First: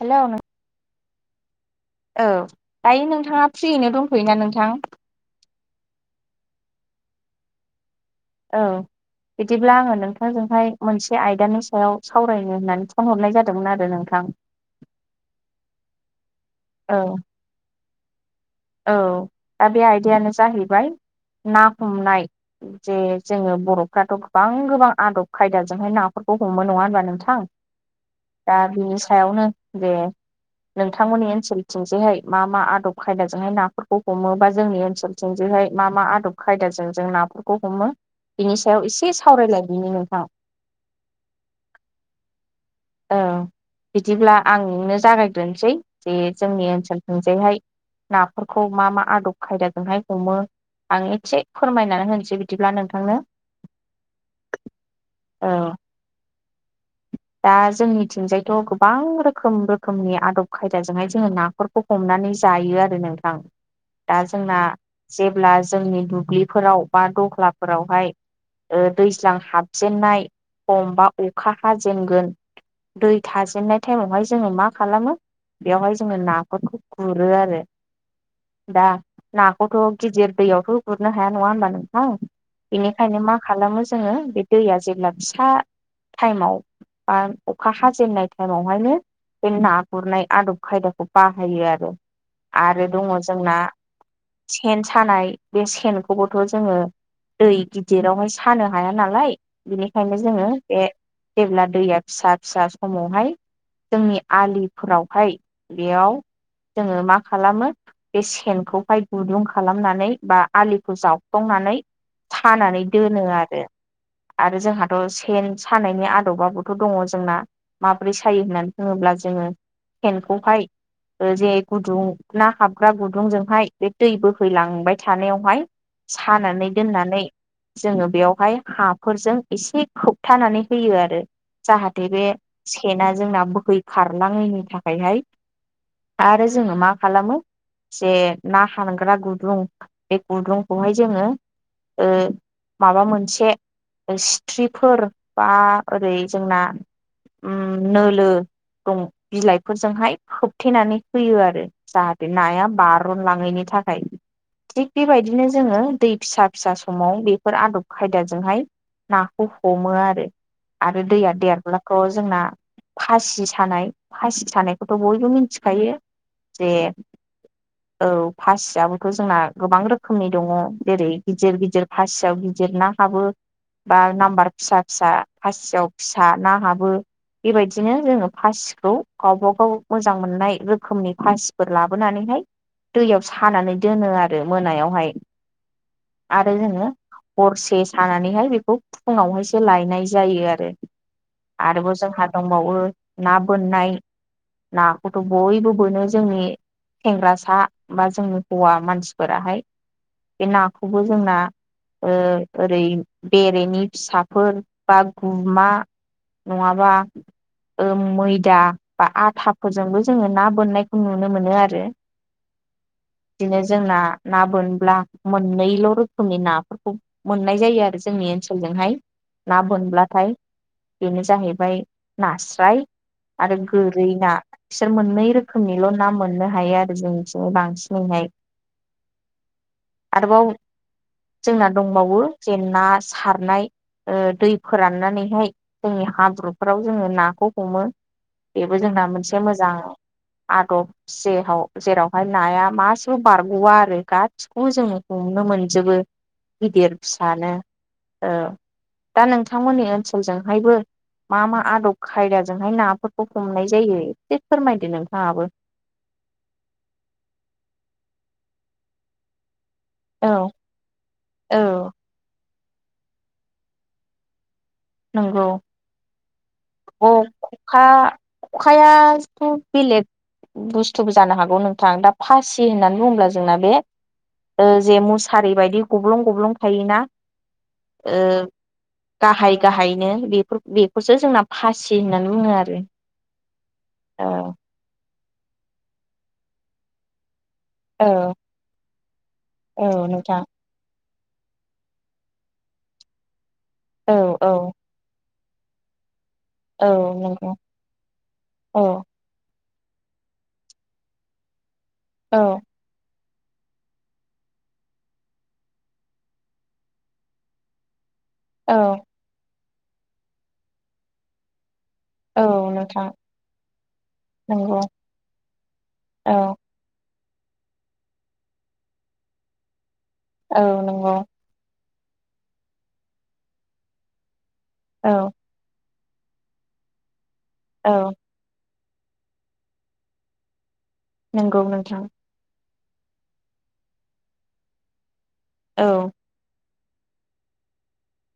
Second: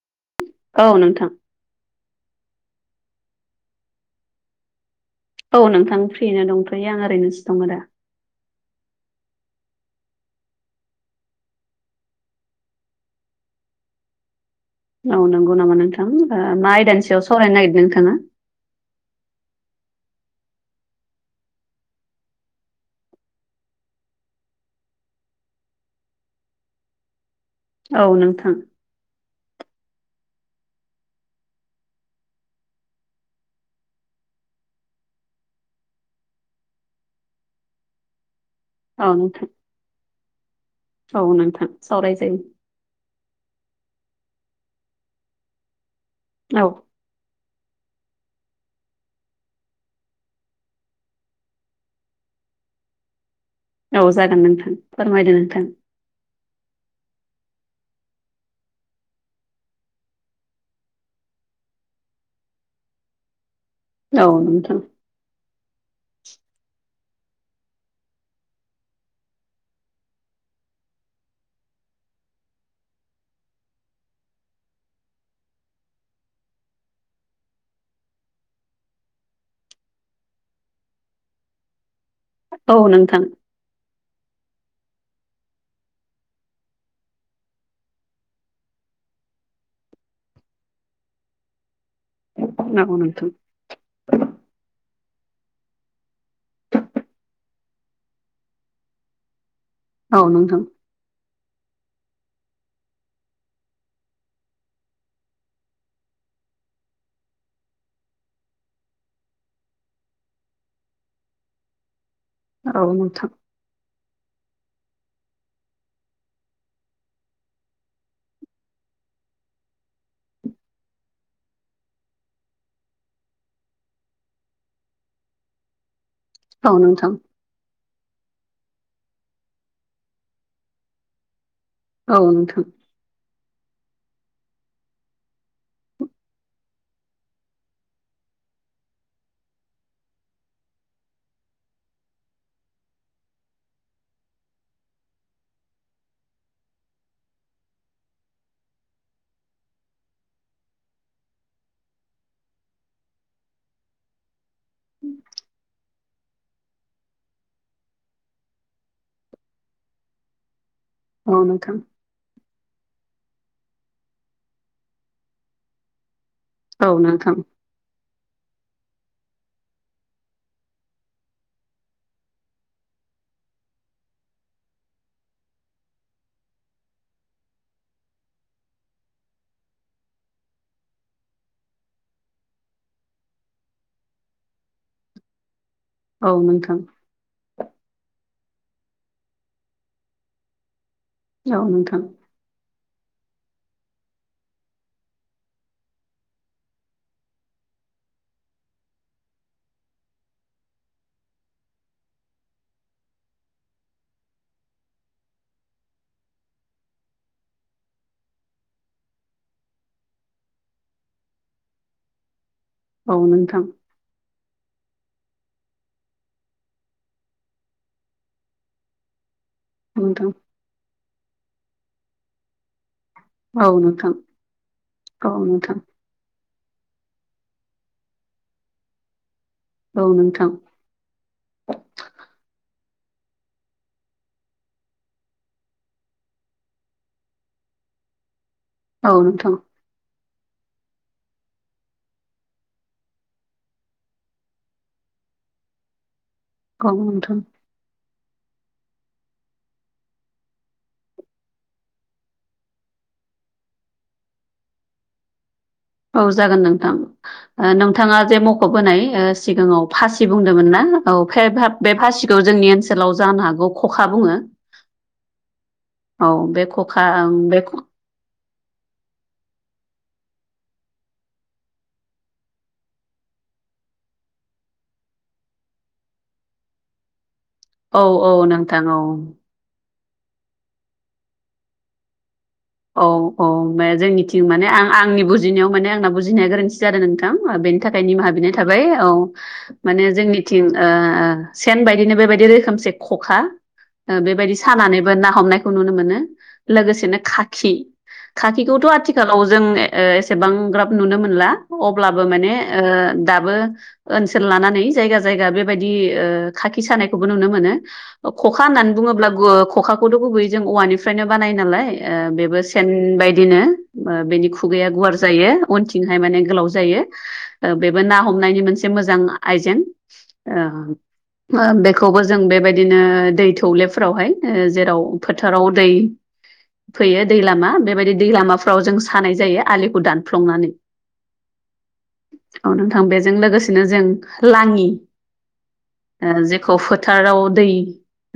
हेल' नों औ नोंथां। औ दायो नोंथाङा फ्रियैनो दंथ'योना नोंथां? औ नोंथां फ्रियैनो दंथ'यो आं ओरैनोसो दं दा। औ। बिदिब्ला आङो नोंथांजोंहाय मोनसे आयदानि सायाव सावरायनो होननानै फन हरनाय जादोंमोन आरो नोंथां? औ नंगौ नामा नोंथां ओ मा औ आयदानि सायाव सावरायनो नागिरदों नोंथाङा? औ दा बे आयदायानो जाहैबाय ना हमनाय जे जोङो बर'फ्राथ' गोबां गोबां आदब खायदाजोंहाय नाफोर बेखौ हमो नङा होनबा नोंथां? नोंथाङा दा बिनि सायावनो दे नोंथांमोननि ओनसोलथिंजहाय मा मा आदब खायदा जोंहाय नाफोरखौ हमो बा जोंनि ओनसोलथिं जोंहाय मा मा आदब खायदाजों जों नाफोरखौ हमो बिनि सायाव औ नोंथां एसे औ नोंथां सावरायलायदिनि नोंथां। औ नोंथां सावरायजायो औ बिदिब्ला आं नो जागायग्रोनसै जे जोंनि औ ओनसोलथिंजायहाय नाफोरखौ मा मा आदब खायदाजोंहाय हमो। आं एसे फोरमायनानै होनोसै बिदिब्ला नोंथांनो औ जागोन नोंथां फोरमायदो औ नोंथां। दा जोंनिथिंजायथ' गोबां रोखोम रोखोमनि आदब खायदाजोंहाय जोङो नाफोरखौ हमनानै जायो आरो नोंथां दा औ जोंना नोंथां जे अब्ला जोंनि दुब्लिफोराव बा दह्लाफोरावहाय दैज्लां हाबजेननाय हमबा अखा हाजेनगोन दै थाजेननाय टाइमावहाय जोङो मा खालामो बेवहाय जोङो नाफोरखौ गुरो आरो दा नाखौथ' गिदिर दैयावथ' गुरनो हाया नङा होनबा नों थां औ औ बेनिखायनो नोंथां मा खालामो जोङो बे दैया जेब्ला फिसा टाइमाव बा अखा हाजेननाय टाइमावहायनो बे ना गुरनाय आदब खायदाखौ बाहायो आरो औ आरो दङ नोंथां जोंना सेन सानाय बे सेनखौबोथ' जोङो दै गिदिरावहाय सानो हाया नालाय बिनिखायनो औ जोङो नोंथां बे जेब्ला दैया फिसा फिसा समावहाय जोंनि आलिफोरावहाय बेयाव जोङो मा खालामो बे सेनखौहाय गुदुं खालामनानै बा आलिखौ जावख्फंनानै नानै सानानै औ दोनो नोंथां आरो आरो जोंहाथ' सेन सानायनि आदबाबो थ' दङ जोंना माब्रै सायो होननानै बुङोब्ला जोङो सेनखौहाय जे गुदुं ना हाबग्रा गुदुंजोंहाय बे दै बोहैलांबाय थानायावहाय सानानै औ नोंथां दोननानै जोङो बेवहाय हाफोरजों एसे खोबथानानै होयो आरो जाहाथे औ बे नोंथां सेना जोंना बोहै खारलाङैनि थाखायहाय आरो जोङो मा खालामो जे ना हाबग्रा गुदुं बे गुदुंखौहाय जोङो ओ माबा मोनसे सिथ्रिफोर बा ओरै जोंना ओ नोलो दं बिलाइफोरजोंहाय होबथेनानै होयो आरो जाहाथे नाया बारन लाङैनि थाखाय थिग बेबायदिनो जोङो दै फिसा फिसा समाव बेफोर आदब खायदाजोंहाय नाखौ हमो आरो आरो दैया देरब्लाथ' जोंना खासि सानाय खासि सानायखौथ' बयबो मिथिखायो जे औ औ फार्स्ट आबोथ जोंना गोबां रोखोमनि दङ जेरै गिदिर गिदिर फासियाव गिदिर ना हाबो बा नाम्बार फिसा फिसा फासियाव फिसा ना हाबो बेबायदिनो जोङो फासिखौ गावबागाव मोजां मोननाय रोखोमनि फासिफोर लाबोनानैहाय दैयाव सानानै दोनो आरो मोनायावहाय आरो नोंथां जोङो हरसे थानानैहाय बेखौ फुङावहायसो लायनाय जायो आरो औ आरोबाव नोंथां जोंहा दंबावो ना बोननाय नाखौथ' बयबो बोनो जोंनि सेंग्रासा बा जोंनि हौवा मानसिफोराहाय बे नाखौबो जोंना ओ ओरै बेरेनि फिसाफोर बा गुमा नङाबा ओ मैदा बा आथाफोरजोंबो जोङो ना बोननायखौ नुनो मोनो आरो औ नोंथां बिदिनो जोंना ना बोनब्ला मोननैल' रोखोमनि नाफोरखौ मोननाय जायो आरो जोंनि ओनसोलजोंहाय ना औ नोंथां औ नोंथां नोंथां बोनब्लाथाय बेनो जाहैबाय नास्राय आरो औ गोरै नोंथां ना बिसोर मोननै औ नोंथां रोखोमनिल' ना मोननो हायो आरो [unintelligible] बांसिनैहाय औ आरोबाव नोंथां जोंना दंबावो जे ना सारनाय ओ दै फोराननानै हाय जोंनि हाब्रुफोराव जोङो नाखौ हमो बेबो जोंना औ मोनसे नोंथां मोजां आदब जेहाव जेरावहाय नाया मासेबो बारग'वा आरो गासिखौबो जोङो हम‌ नो मोनजोबो गिदिर औ नोंथां फिसानो ओ दा नोंथांमोननि ओनसोल जोंहायबो मा मा आदब खायदाजोंहाय नाफोरखौ हमनाय जायो एसे फोरमायदो नोंथाङाबो औ जागोन नोंथां ओ नोंथाङा जे मख'बोनाय ओ सिगाङाव औ फासि बुंदोंमोन ना औ बे फासिखौ जोंनि ओनसोलाव जानो हागौ खखा बुङो नंगौ औ बे खखा अ ओं बे खखा खखायाथ' बेलेग बुस्थुबो जानो हागौ नोंथां दा फासि होननानै बुङोब्ला जोंना बे ओ जे मुसारि बायदि गब्लं गब्लं थायोना औ औ नोंथां औ फायनो बेफोर बेखौसो जोंना फासि होननानै बुङो आरो औ औ जोंनिथिं औ माने आं आंनि बुजिनायाव माने आंना बुजिनाया गोरोन्थि जादों नोंथां बेनि थाखाय निमाहा औ बिनाय थाबाय औ औ माने नोंथां जोंनिथिं ओ सेन बायदिनो बेबायदि रोखोमसे खखा औ ओ औ बेबायदि सानानैबो ना हमनाय खौ नुनो मोनो औ लोगोसेनो नंगौ खाखि औ खाखिखौथ' आथिखालाव जों ओ एसेबां ग्राब नुनो मोनला अब्लाबो औ माने ओ दाबो ओनसोल लानानै जायगा जायगा बेबायदि ओ खाखि सानायखौबो नुनो मोनो ख'खा औ होननानै बुङोब्ला ख'खाखौथ' गुबैयै जों औवानिफ्रायनो बानाय नालाय ओ औ बेबो सेन नोंथां बायदिनो बेनि नंगौ खुगाया गुवार जायो अनथिंहाय औ माने गोलाव जायो बेबो ना हमनायनि मोनसे मोजां आइजें ओ औ नंगौ ओ बे खौबो जों बेबायदिनो दै थौलेफोरावहाय जेराव औ फोथाराव दै फैयो दै लामा औ बेबायदि दै लामाफ्राव जों सानाय जायो आलिखौ दानफ्लंनानै नंगौ नोंथां औ नोंथां बेजों लोगोसेनो जों लाङि औ। खौ फोथाराव दै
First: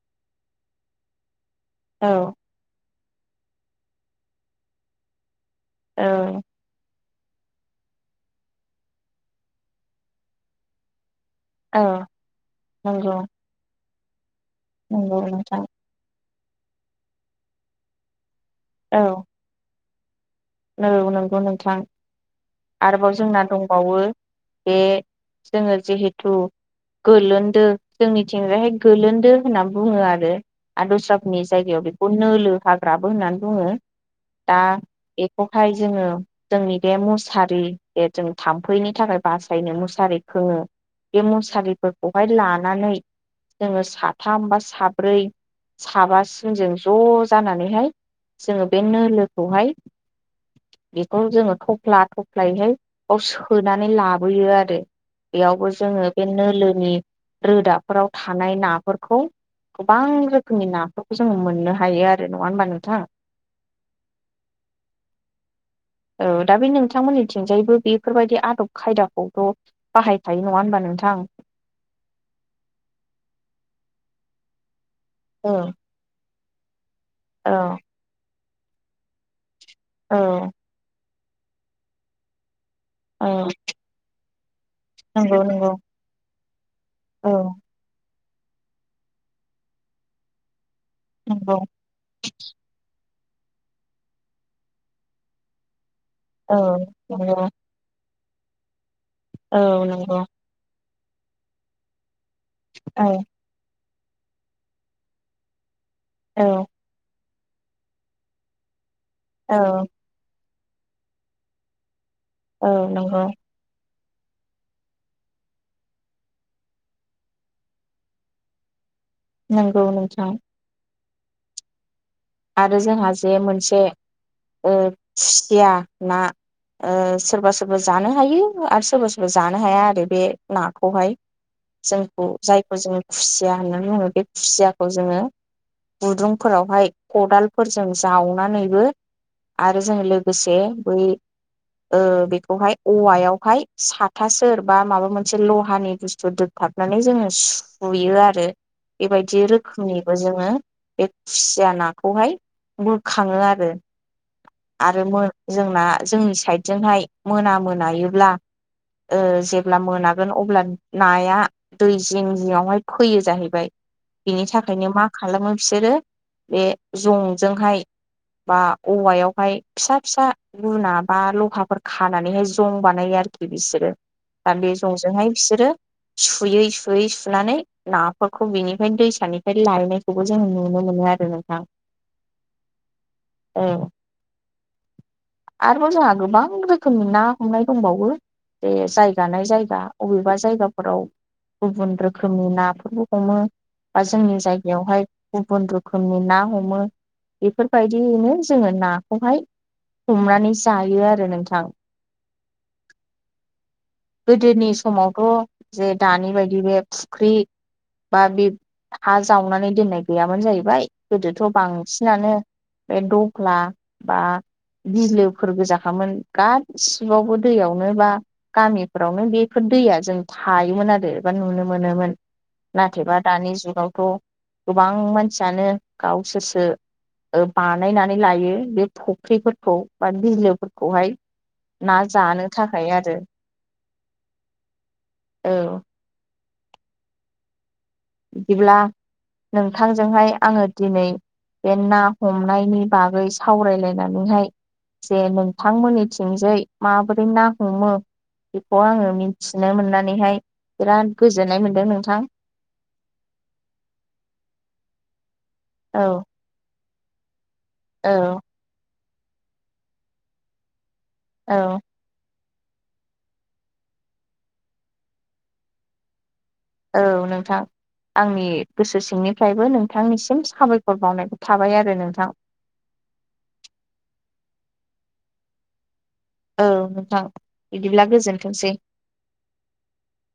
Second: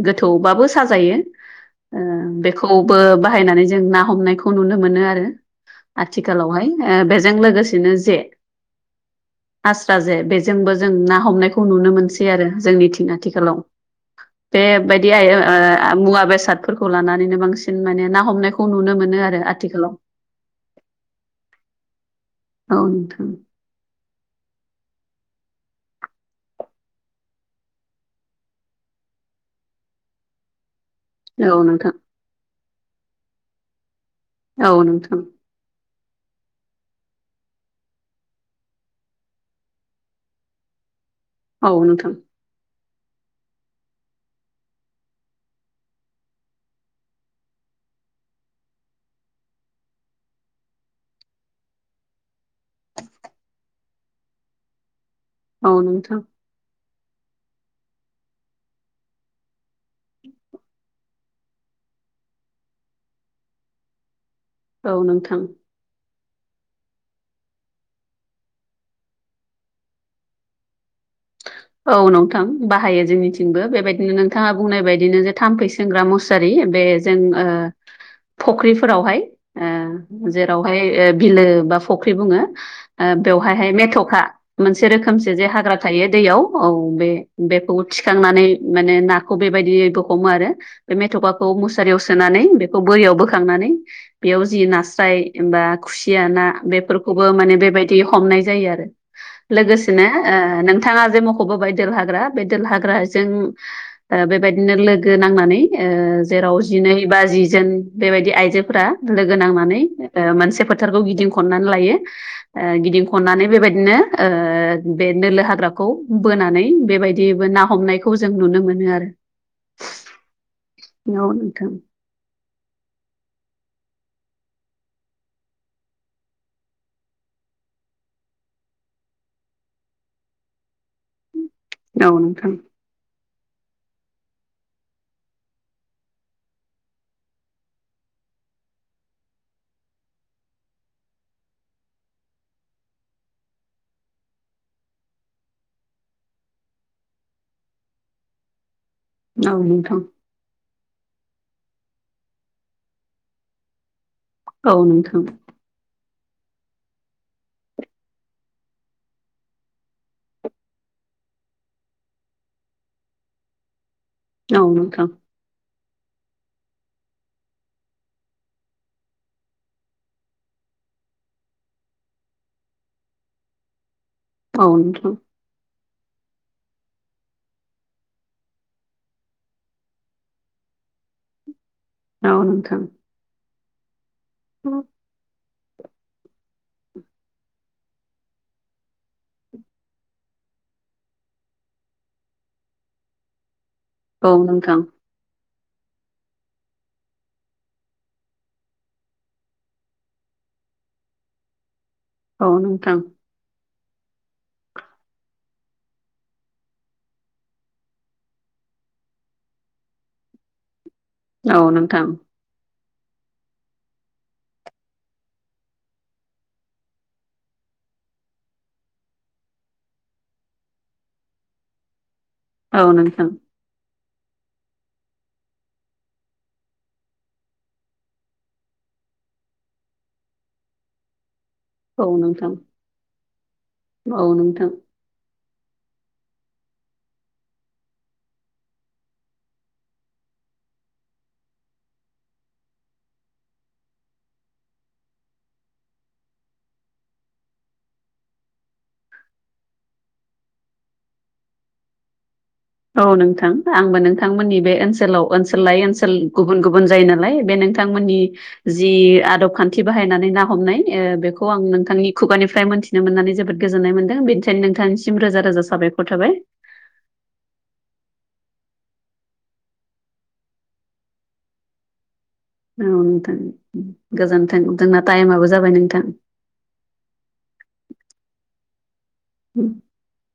गोथौबाबो साजायो ओ औ बेखौ बो बाहायनानै जों ना हमनायखौ नुनो मोनो आरो औ आथिखालाव हाय ओ बे जों लोगोसेनो जे आस्रा जे बेजेंबो जों ना हमनायखौ औ नुनो मोनसै आरो जोंनिथिं नंगौ आथिखालाव। बे बायदि नंगौ आइ ओ नोंथां मुवा बेसाद फोरखौ लानानैनो बांसिन माने ना हमनायखौ खौ नुनो औ मोनो आरो आथिखालाव। औ नंगौ नोंथां औ आरोबाव जोंना दंबावो बे जोङो जिहेथु गोलोन्दो जोंनि थिंहाय गोलोन्दो होनना बुङो आरो। आरो दस्रा फोरनि जायगायाव नोंथां बेखौ नोलो हाग्राबो होननानै बुङो। दा औ नोंथां। बेखौहाय जोङो जोंनि बे मुसारि बे जों थाम्फैनि थाखाय बासायनो मुसारि खोङो बे औ मुसारि फोरखौ नोंथां हाय लानानै जोङो साथाम बा साब्रै साबा सिनजों ज' जानानै हाय जोङो बे नोलोखौ हाय बेखौ जोङो थफ्ला थफ्लाय हाय बाव सोनानै लाबोयो आरो। औ नोंथां बेयावबो औ जोङो नोंथां बे नोलोनि रोदा फोराव थानाय ना फोरखौ गोबां रोखोमनि ना फोरखौ जों मोननो हायो आरो नङा होमबा नोंथां? औ नोंथां। ओ दा बे नोंथां मोननिथिं जायबो बेफोर बायदि आदब खायदा खौथ' बाहाय खायो नङा होनबा नों औ नोंथां बाहायो जोंनिथिंबो बेबायदिनो नोंथाङा बुंनाय बाय बिदिनो जे औ थाम्फै सेंग्रा मुसारि बे जों ओ औ फख्रि फोरावहाय ओ औ जेराव हाय ओ बिलो बा फुख्रि बुङो। ओ बेवहाय हाय मेथ'खा मोनसे रोखोमसे नंगौ जे नंगौ हाग्रा थायो दैयाव औ बे औ बेखौ थिखांनानै माने नाखौ बेबायैबो हमो आरो। बे मेथ'खाखौ नंगौ मुसारियाव सोनानै बेखौ बोरियाव बोखांनानै बेयाव जि नास्राय एबा खुसिया ना औ बेफोर खौबो नंगौ माने बेबायदि हमनाय जायो आरो औ लोगोसेनो नंगौ ओ नों थाङा जे मख'बोबाय दोल हाग्रा बे देल औ हाग्राजों ओ बेबायदिनो लोगो नांनानै ओ जेराव औ जिनै बा जिजोन बेबायदि आइजो फोरा लोगो औ नांनानै ओ मोनसे फोथारखौ गिदिं खननानै लायो। ओ औ गिदिं नंगौ खननानै बेबायदिनो ओ बे नोलो हाग्रा खौ बोनानै बेबायदिबो ना हमनायखौ जों नुनो मोनो आरो। नंगौ नोंथां। ज [unintelligible] नोथां। आरो जोंहा जे मोनसे ओ खुसिया ना ओ सोरबा सोरबा जानो हायो आरो सोरबा सोरबा जानो हाया आरो बे नाखौ हाय। औ जोंखौ नोंथां जायखौ जों खुसिया होननानै बुङो बे खुसियाखौ जोङो गुदुं फोरावहाय खदाल फोरजों जावनानैबो आरो जों लोगोसे बै ओ बेखौ हाय औवा यावहाय साथासेर बा माबा मोनसे लहानि बुस्थु द हाबनानै जोङो सुयो आरो। बेबायदि औ नोंथां रोखोमनिबो जोङो बे खुसिया ना खौहाय बोखाङो आरो औ आरो मोन नोंथां जोंना जोंनि साइडजों हाय मोना मोनायोब्ला ओ जेब्ला मोनागोन अब्ला नाया दै जिं जिं आवहाय फैयो जाहैबाय। बिनि औ थाखायनो मा नोंथां खालामो बिसोरो बे जं जोंहाय बा औवायाव हाय फिसा फिसा गुना बा लहाफोर खानानै हाय जं बानायो आरो। आरोखि बिसोरो दा औ जं जोंहाय बिसोरो सुयै सुयै सुनानै ना फोरखौ बिनिफ्राय दैसानिफ्राय लायनायखौबो जों नुनो मोनो। [unintelligible] औ आरो नोंथां औ नोंथां। औ [inaudible] आरोबाव जोंहा गोबां रोखोमनि ना हमनाय दंबावो। बेे जायगानाय जायगा अबेबा जायगाफोराव गुबुन रोखोमनि नाफोरबो हमो। बा औ जोंनि नोंथां जायगायावहाय गुबुन रोखोमनि ना हमो बेफोरबायदियैनो जोङो नाखौहाय हमनानै जायो आरो नोंथां। औ नोंथां गोदोनि समावथ' जे दानि बायदि बे फुख्रि बा बे हा जावनानै दोननाय गैयामानो जाहैबाय गोदोथ' बांसिनानो बे दह्ला बा बिलोफोर गोजाखामोन गासिबावबो दैयावनो बा गामिफोरावनो बेफोर दैया जों थायोमोन आरो बा नुनो मोनोमोन औ नोंथां औ नाथायबा नोंथां दानि जुगावथ' गोबां मानसियानो गावसोरसो बानायनानै लायो बे फुख्रिफोरखौ बा बिलोफोरखौहाय ना औ जानो नोंथां थाखाय आरो औ नोंथां औ बिदिब्ला नोंथांजोंहाय आङो दिनै बे ना हमनायनि बागै सावरायलायनानैहाय जे नोंथांमोननिथिंजै माबोरै ना हमो बेखौ आङो मिथिनो मोननानैहाय बिराद गोजोननाय मोनदों नोंथां। औ नोंथां आंबो नोंथांमोननि बे ओनसोलाव ओनसोल लायै ओनसोल औ गुबुन गुबुन जायो नालाय बे नोंथांमोननि औ जि आदब खान्थि बाहायनानै ना हमनाय ए बेखौ औ आं नोंथांनि खुगानि फ्राय मोनन्थिनो मोननानै जोबोद गोजोननाय मोनदों बेनिखायनो नोंथांनिसिम रोजा रोजा साबायखर थाबाय। औ नोंथां। आंनि गोसो सिंनिफ्रायबो नोंथांनिसिम साबायखर बावनायखौ थाबाय आरो नोंथां। औ नोंथां गोजोन्थों जोंना टाइमाबो जाबाय नोंथां। औ नोंथां बिदिब्ला गोजोनथोंसै। [inaudible]